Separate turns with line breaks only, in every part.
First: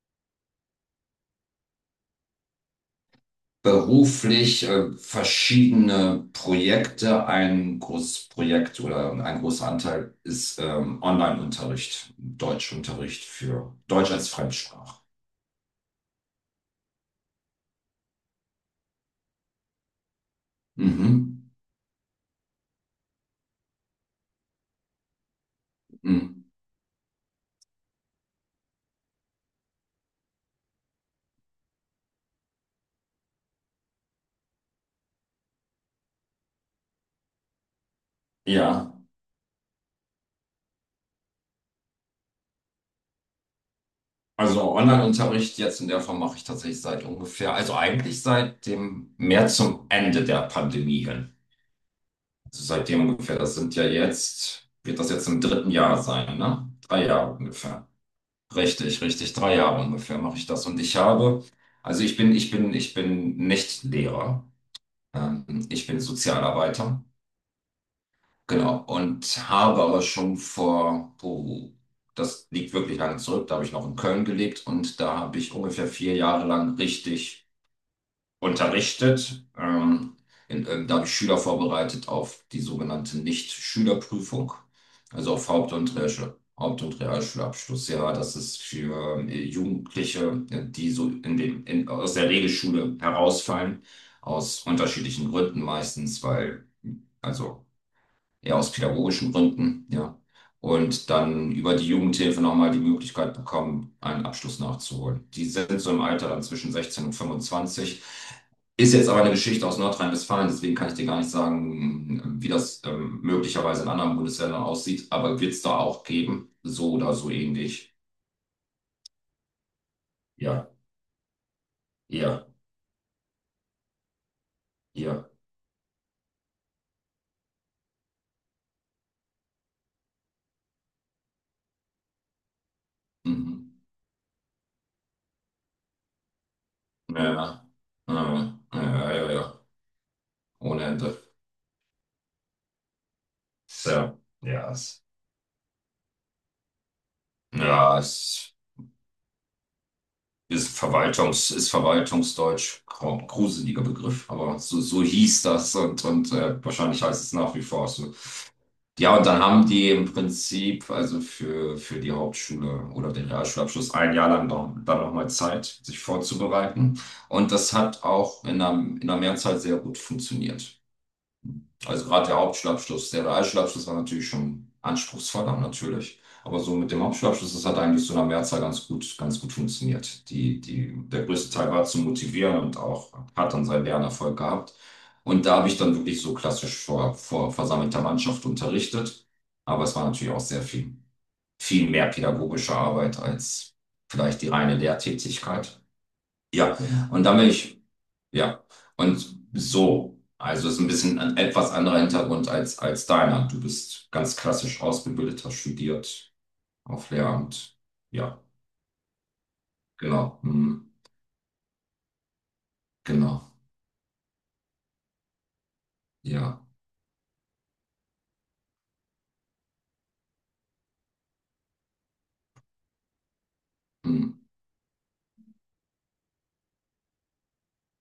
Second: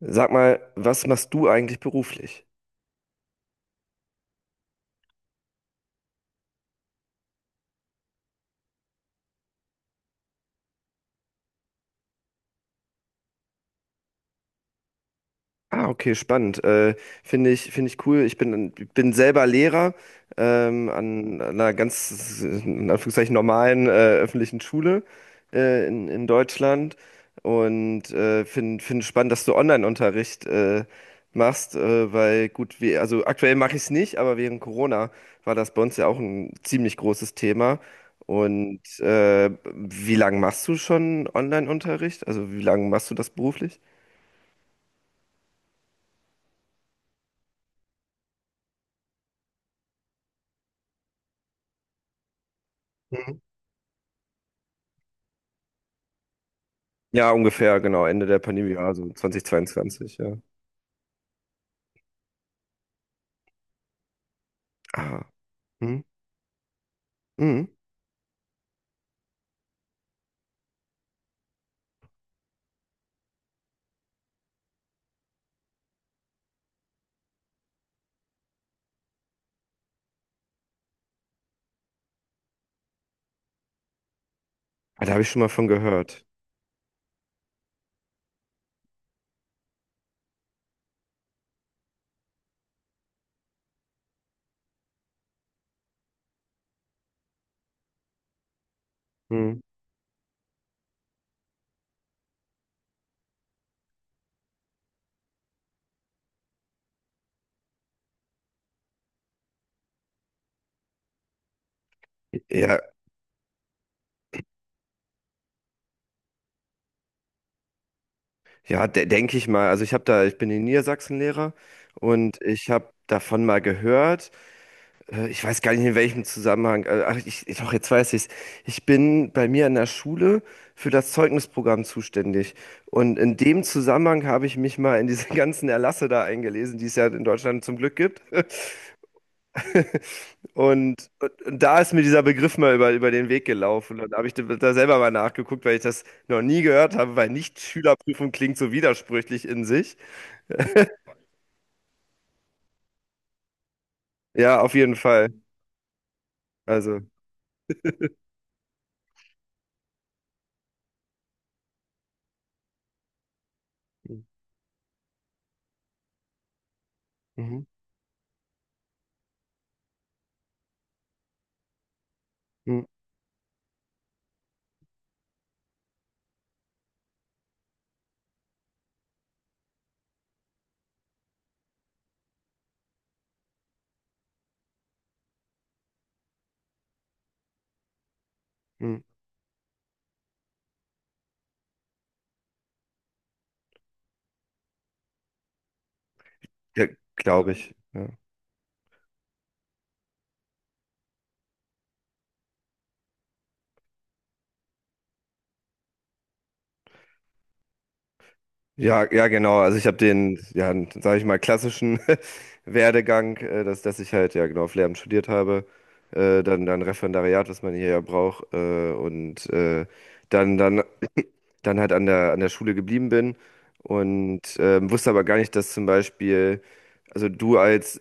Sag mal, was machst du eigentlich beruflich?
Beruflich verschiedene Projekte. Ein großes Projekt oder ein großer Anteil ist Online-Unterricht, Deutschunterricht für Deutsch als Fremdsprache.
Ah, okay, spannend. Finde ich cool. Ich bin selber Lehrer,
Mhm.
an einer ganz, in Anführungszeichen, normalen öffentlichen Schule in
Mhm.
Deutschland, und finde spannend, dass du Online-Unterricht machst, weil gut, wir, also aktuell mache ich es nicht, aber während Corona war das bei uns ja auch ein ziemlich großes Thema. Und
Ja,
wie lange machst du schon Online-Unterricht? Also wie lange machst du das beruflich?
also Online-Unterricht jetzt in der Form mache ich tatsächlich seit ungefähr, also eigentlich seit dem mehr zum Ende der Pandemie hin. Also seitdem ungefähr, das sind ja jetzt, wird das jetzt im dritten Jahr sein, ne? Drei
Ja,
Jahre
ungefähr,
ungefähr.
genau, Ende der Pandemie,
Richtig,
also
richtig. Drei Jahre
2022,
ungefähr
ja.
mache ich das. Und also ich bin nicht Lehrer.
Ah,
Ich bin
hm,
Sozialarbeiter.
hm.
Genau. Und habe aber schon vor, oh, das liegt wirklich lange zurück. Da habe ich noch in Köln gelebt und da habe ich ungefähr vier Jahre lang richtig unterrichtet. Da habe ich Schüler vorbereitet auf die sogenannte Nicht-Schülerprüfung,
Ah, da habe ich
also
schon mal
auf
von gehört.
Haupt- und Realschulabschlussjahr. Das ist für Jugendliche, die so aus der Regelschule herausfallen, aus unterschiedlichen Gründen meistens, weil also ja, aus pädagogischen
Hm.
Gründen, ja. Und dann über die Jugendhilfe nochmal die Möglichkeit bekommen, einen Abschluss nachzuholen. Die sind so im Alter dann zwischen 16 und 25. Ist jetzt aber eine Geschichte aus Nordrhein-Westfalen, deswegen kann ich dir gar nicht sagen, wie
Ja,
das möglicherweise in anderen Bundesländern aussieht, aber wird es da auch geben, so oder so ähnlich.
ja, de denke ich mal. Also ich bin in
Ja,
Niedersachsen Lehrer, und
ja,
ich habe davon mal gehört.
ja.
Ich weiß gar nicht, in welchem Zusammenhang. Ach, doch, jetzt weiß ich es. Ich bin bei mir an der Schule für das Zeugnisprogramm zuständig. Und in dem
Mhm.
Zusammenhang habe ich mich mal in diese ganzen Erlasse da eingelesen, die es ja in
Ja,
Deutschland zum Glück gibt.
ja, ja, ja, ja, ja. Ohne
Und,
Ende.
und, und da ist mir dieser Begriff mal über den Weg gelaufen. Und da
So,
habe ich da
ja,
da selber
es,
mal nachgeguckt, weil ich das noch nie gehört habe, weil
ja,
Nicht-Schülerprüfung
es.
klingt so widersprüchlich in sich.
Ist Verwaltungsdeutsch, gruseliger Begriff, aber
Ja, auf
so,
jeden
so
Fall.
hieß das und, und wahrscheinlich
Also,
heißt es nach wie vor so. Ja, und dann haben die im Prinzip also für die Hauptschule oder den Realschulabschluss ein Jahr lang noch, dann nochmal Zeit, sich vorzubereiten. Und
mhm.
das hat auch in der Mehrzahl sehr gut funktioniert. Also gerade der
Mhm.
Hauptschulabschluss, der Realschulabschluss war natürlich schon anspruchsvoller natürlich. Aber so mit dem Hauptschulabschluss, das hat eigentlich so in der Mehrzahl ganz gut funktioniert. Der größte Teil war zu motivieren und auch hat dann seinen Lernerfolg gehabt. Und da habe ich dann wirklich so klassisch vor versammelter Mannschaft
Mhm.
unterrichtet. Aber es war natürlich auch viel mehr pädagogische Arbeit als vielleicht die reine Lehrtätigkeit. Ja,
Ja,
und dann bin
glaube ich.
ich
Ja.
ja, und so, also ist ein bisschen ein etwas anderer Hintergrund als deiner. Du bist ganz klassisch ausgebildet, hast studiert auf Lehramt. Ja,
Ja, ja, genau. Also ich habe den,
genau,
ja,
hm,
sage ich mal, klassischen Werdegang,
genau,
dass ich halt, ja genau, Lehramt studiert habe,
ja.
dann Referendariat, was man hier ja braucht, und dann, dann, dann halt an der, Schule geblieben bin,
Hm,
und wusste aber gar nicht, dass zum Beispiel, also du als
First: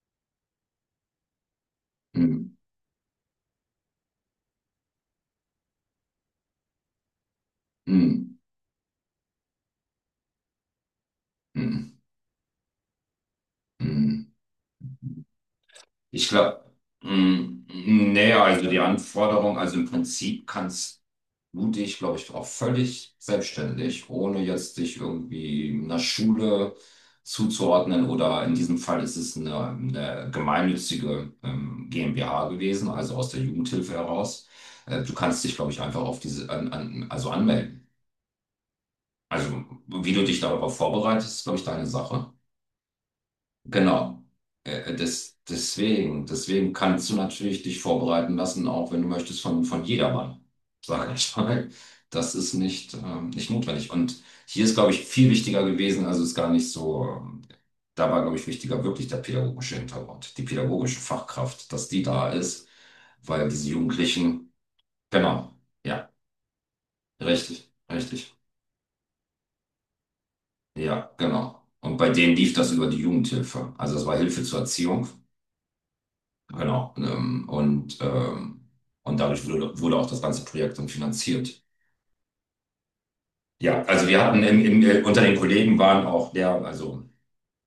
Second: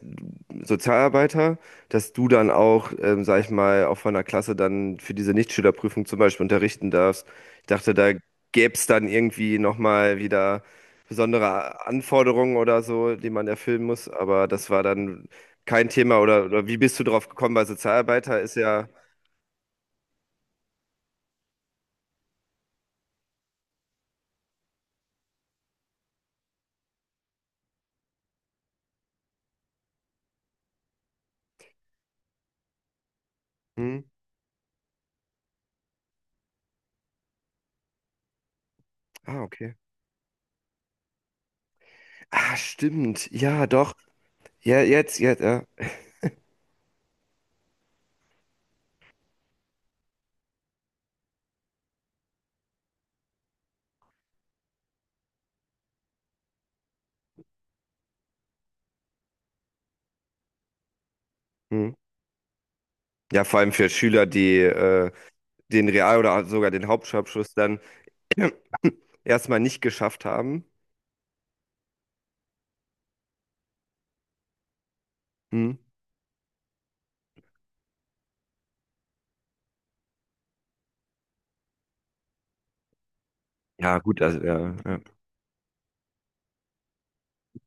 Sozialarbeiter, dass du dann
hm,
auch, sag ich mal, auch von der Klasse dann für diese Nichtschülerprüfung zum Beispiel unterrichten darfst. Ich dachte, da
hm,
gäbe es dann irgendwie nochmal wieder besondere
hm,
Anforderungen oder so, die man erfüllen muss,
hm.
aber das war dann kein Thema,
Ich
oder,
glaube,
oder wie bist du drauf gekommen? Weil
hm, nee,
Sozialarbeiter ist
also die
ja.
Anforderung, also im Prinzip kannst mutig, glaube ich, auch völlig selbstständig, ohne jetzt sich irgendwie einer Schule zuzuordnen oder in diesem Fall ist es eine gemeinnützige GmbH gewesen, also aus der Jugendhilfe
Hm?
heraus. Du kannst dich, glaube ich, einfach auf diese, also anmelden.
Ah,
Also
okay.
wie du dich darauf vorbereitest, ist, glaube ich, deine Sache.
Ah, stimmt. Ja, doch.
Genau.
Ja, jetzt, jetzt, ja.
Deswegen kannst du natürlich dich vorbereiten lassen, auch wenn du möchtest, von jedermann, sage ich mal. Das ist nicht, nicht notwendig. Und hier ist, glaube ich, viel wichtiger gewesen, also ist gar nicht so, da war, glaube ich, wichtiger wirklich der pädagogische Hintergrund, die pädagogische Fachkraft, dass
Hm.
die da ist,
Ja,
weil
vor
diese
allem für Schüler,
Jugendlichen,
die
genau,
den
ja,
Real- oder sogar den Hauptschulabschluss
richtig,
dann
richtig,
erstmal nicht geschafft haben.
ja, genau. Und bei denen lief das über die Jugendhilfe. Also das war Hilfe zur Erziehung.
Hm.
Genau. Und dadurch wurde auch das ganze Projekt dann finanziert. Ja,
Ja,
also
gut,
wir
also
hatten
ja, ja.
unter den Kollegen waren auch also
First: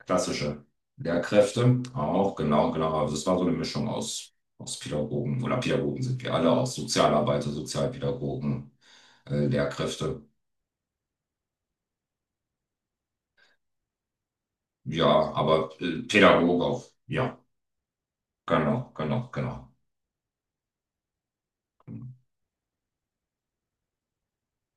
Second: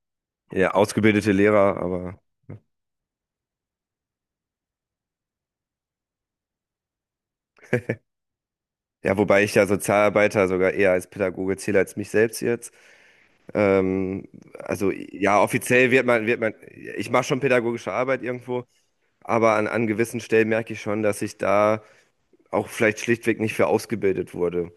klassische
Ja, ausgebildete Lehrer,
Lehrkräfte,
aber
auch genau, genau. Also es war so eine Mischung aus, aus Pädagogen oder Pädagogen sind wir alle, auch Sozialarbeiter, Sozialpädagogen,
ja, wobei ich ja
Lehrkräfte.
Sozialarbeiter sogar eher als Pädagoge zähle als mich selbst jetzt. Ähm, also
Ja,
ja,
aber
offiziell
Pädagoge auch.
ich mache
Ja,
schon pädagogische Arbeit irgendwo,
genau, genau,
aber
genau.
an gewissen Stellen merke ich schon, dass ich da auch vielleicht schlichtweg nicht für ausgebildet wurde.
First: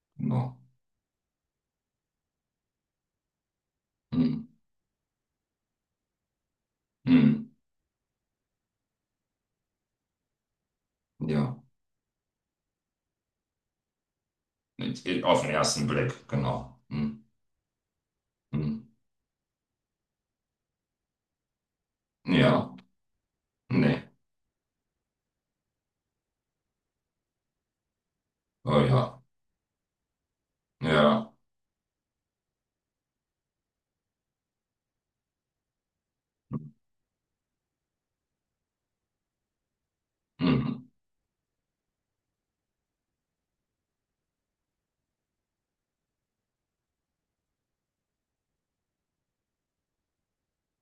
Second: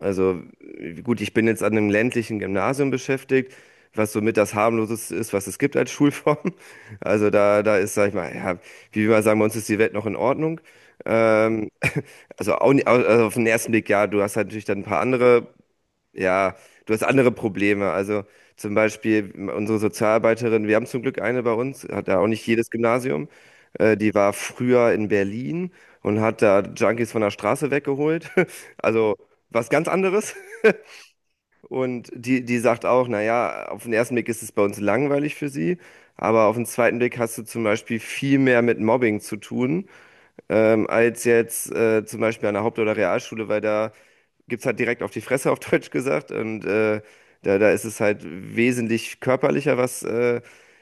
Also
Genau.
gut, ich bin jetzt an einem ländlichen Gymnasium beschäftigt, was somit
Hm,
das harmloseste ist, was es gibt als Schulform. Also
hm,
da ist, sag ich mal, ja, wie wir mal sagen, bei uns ist die Welt noch in Ordnung.
ja,
Ähm, also, auch, also auf den ersten Blick, ja, du hast halt natürlich dann ein paar
Auf
andere,
den ersten Blick,
ja,
genau.
du hast
Hm,
andere Probleme. Also zum
hm.
Beispiel unsere Sozialarbeiterin, wir haben zum Glück eine bei uns, hat da auch nicht jedes
Ja,
Gymnasium. Äh,
nee,
die war früher in Berlin und hat da Junkies von der Straße weggeholt.
oh ja,
Also was ganz anderes.
ja,
Und die sagt auch, naja, auf den ersten Blick ist es bei uns langweilig für sie, aber auf den zweiten Blick hast du zum Beispiel viel mehr mit Mobbing zu tun,
mhm.
als jetzt zum Beispiel an der Haupt- oder Realschule, weil da gibt's halt direkt auf die Fresse, auf Deutsch gesagt. Und da ist es halt wesentlich körperlicher, was, äh,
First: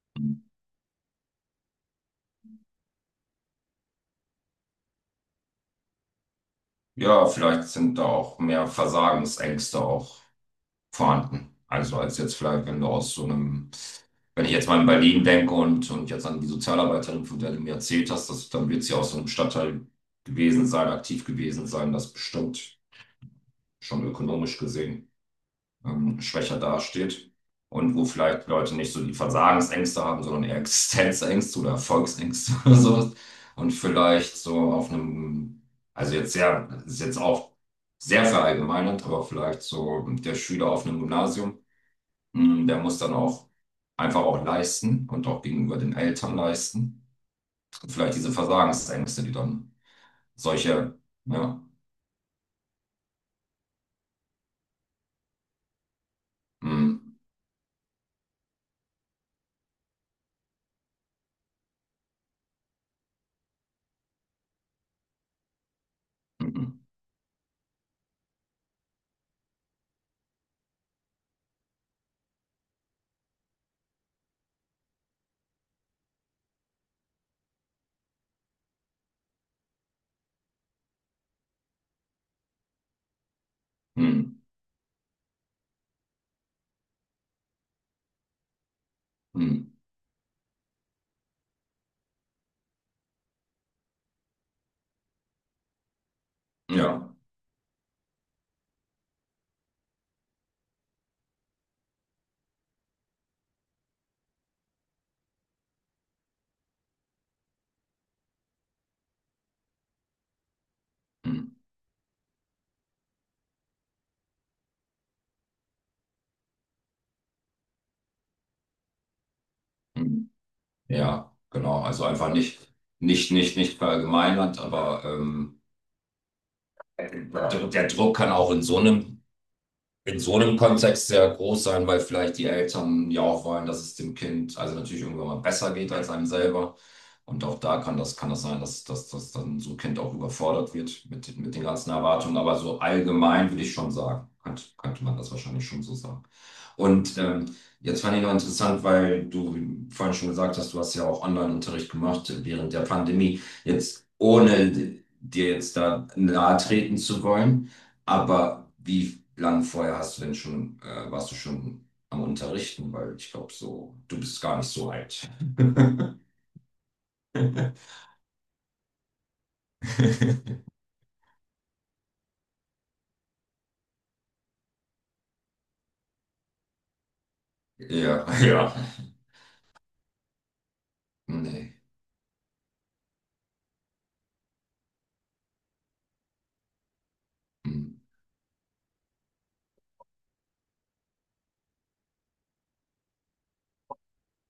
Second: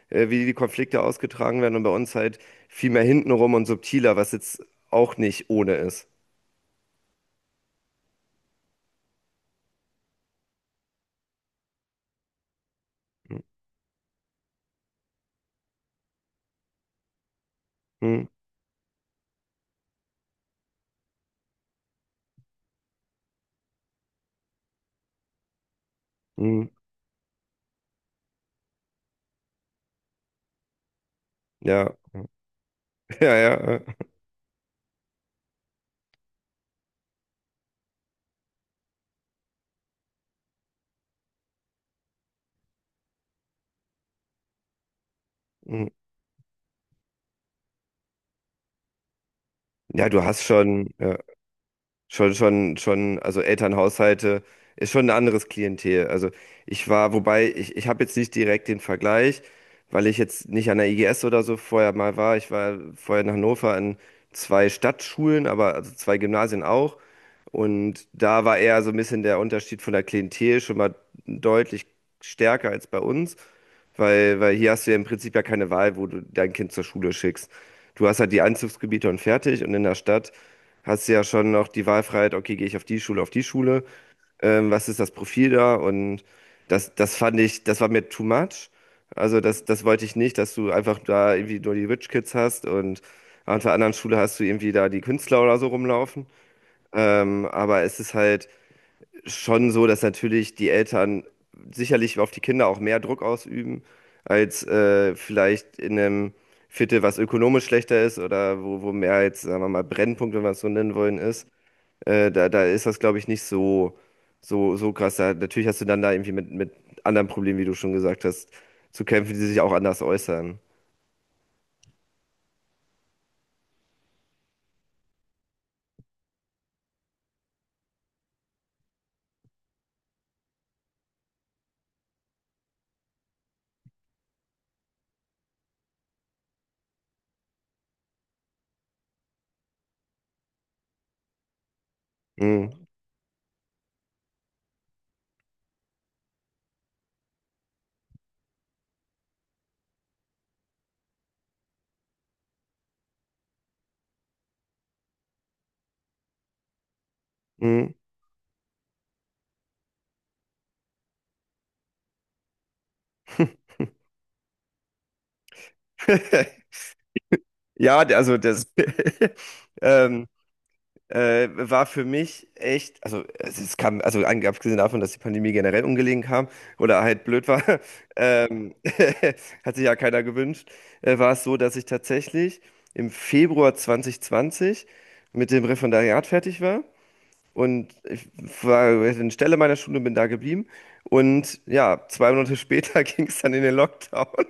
äh, wie die Konflikte ausgetragen werden. Und bei uns halt viel mehr hintenrum und subtiler, was jetzt auch nicht ohne ist.
Ja, vielleicht sind da auch mehr Versagensängste auch vorhanden. Also als jetzt vielleicht, wenn du aus so einem, wenn ich jetzt mal in Berlin denke und jetzt an die Sozialarbeiterin, von der du mir erzählt
Hm,
hast, dass, dann wird sie aus so einem Stadtteil gewesen sein, aktiv gewesen sein, das bestimmt schon ökonomisch gesehen schwächer
hm,
dasteht und wo vielleicht Leute nicht so die Versagensängste haben, sondern eher Existenzängste oder
ja,
Erfolgsängste oder sowas.
ja, ja.
Und vielleicht so auf einem, also jetzt sehr, ist jetzt auch sehr verallgemeinert, aber vielleicht so der Schüler auf einem Gymnasium, mh, der muss dann auch einfach auch leisten und auch gegenüber
Hm.
den Eltern leisten. Und vielleicht diese Versagensängste, die dann
Ja, du hast schon.
solche,
Ja.
ja,
Schon, schon, schon, also Elternhaushalte ist schon ein anderes Klientel. Also
mh,
wobei, ich habe jetzt nicht direkt den Vergleich, weil ich jetzt nicht an der IGS oder so vorher mal war. Ich war vorher in Hannover an zwei Stadtschulen, aber also zwei Gymnasien
mh,
auch. Und da war eher so ein bisschen der Unterschied von der Klientel schon mal deutlich stärker als bei uns, weil hier hast du ja im Prinzip ja keine Wahl, wo du dein Kind zur Schule schickst. Du hast halt die Einzugsgebiete und fertig, und in der Stadt hast du ja schon noch die Wahlfreiheit, okay, gehe ich auf die Schule,
mh,
was ist das Profil da? Und das, das fand ich, das war mir too much. Also das,
mh,
das wollte ich nicht, dass du einfach da irgendwie nur die Rich Kids hast und auf der anderen Schule hast du irgendwie da die Künstler oder so rumlaufen.
ja,
Aber es ist halt schon so, dass natürlich die Eltern sicherlich auf die Kinder auch mehr Druck ausüben als vielleicht in einem Viertel, was ökonomisch schlechter ist oder wo mehr jetzt, sagen wir mal, Brennpunkt, wenn wir es so nennen wollen,
mh,
ist. Da ist das, glaube ich, nicht so, so, so krass. Da, natürlich hast du dann da irgendwie mit anderen Problemen, wie du schon gesagt hast, zu kämpfen, die sich auch anders
mh.
äußern.
Ja, genau. Also einfach nicht, nicht verallgemeinert, aber der, der Druck kann auch in so einem Kontext sehr groß sein, weil vielleicht die Eltern ja auch wollen, dass es dem Kind also natürlich irgendwann mal besser geht als einem selber. Und auch da kann kann das sein, dass dann so ein Kind auch überfordert wird mit den ganzen Erwartungen. Aber so
Mhm.
allgemein würde ich schon sagen, könnte man das wahrscheinlich schon so sagen. Und jetzt fand ich noch interessant, weil du vorhin schon gesagt hast, du hast ja auch Online-Unterricht gemacht während der Pandemie. Jetzt ohne dir jetzt da nahe treten zu wollen.
Mhm.
Aber wie lang vorher hast du denn schon, warst du schon am Unterrichten? Weil ich glaube, so, du bist gar nicht so alt.
Ja, also das. ähm, war für mich echt, also es kam, also abgesehen davon, dass die Pandemie generell ungelegen kam oder halt blöd war,
Ja, ja.
ähm, hat sich ja keiner gewünscht, war es so, dass
Nee.
ich tatsächlich im Februar 2020 mit dem Referendariat fertig war
Hm.
und ich war in Stelle meiner Schule, bin da geblieben. Und ja, 2 Monate später ging es dann in den Lockdown.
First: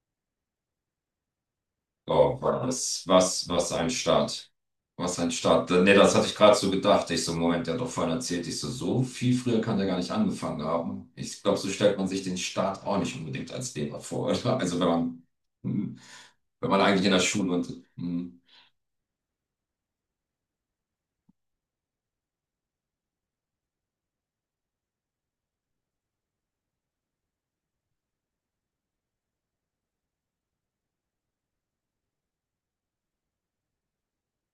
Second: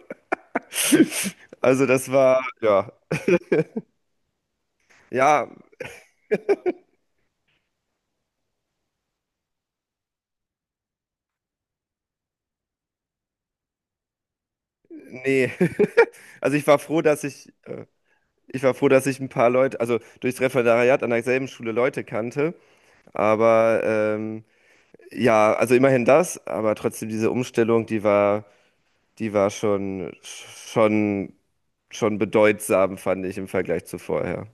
Also das
Oh,
war, ja,
was ein Start. Was ein
ja,
Start. Nee, das hatte ich gerade so gedacht. Ich so, Moment, der hat doch vorhin erzählt, ich so, so viel früher kann der gar nicht angefangen haben. Ich glaube, so stellt man sich den Start auch nicht unbedingt als Lehrer vor, oder? Also wenn man,
nee.
hm,
Also ich
wenn
war
man
froh,
eigentlich in der
dass ich,
Schule und,
äh,
hm,
Ich war froh, dass ich ein paar Leute, also durchs Referendariat an derselben Schule Leute kannte. Aber ja, also immerhin das, aber trotzdem diese Umstellung, die war schon, schon, schon bedeutsam, fand ich im Vergleich zu vorher.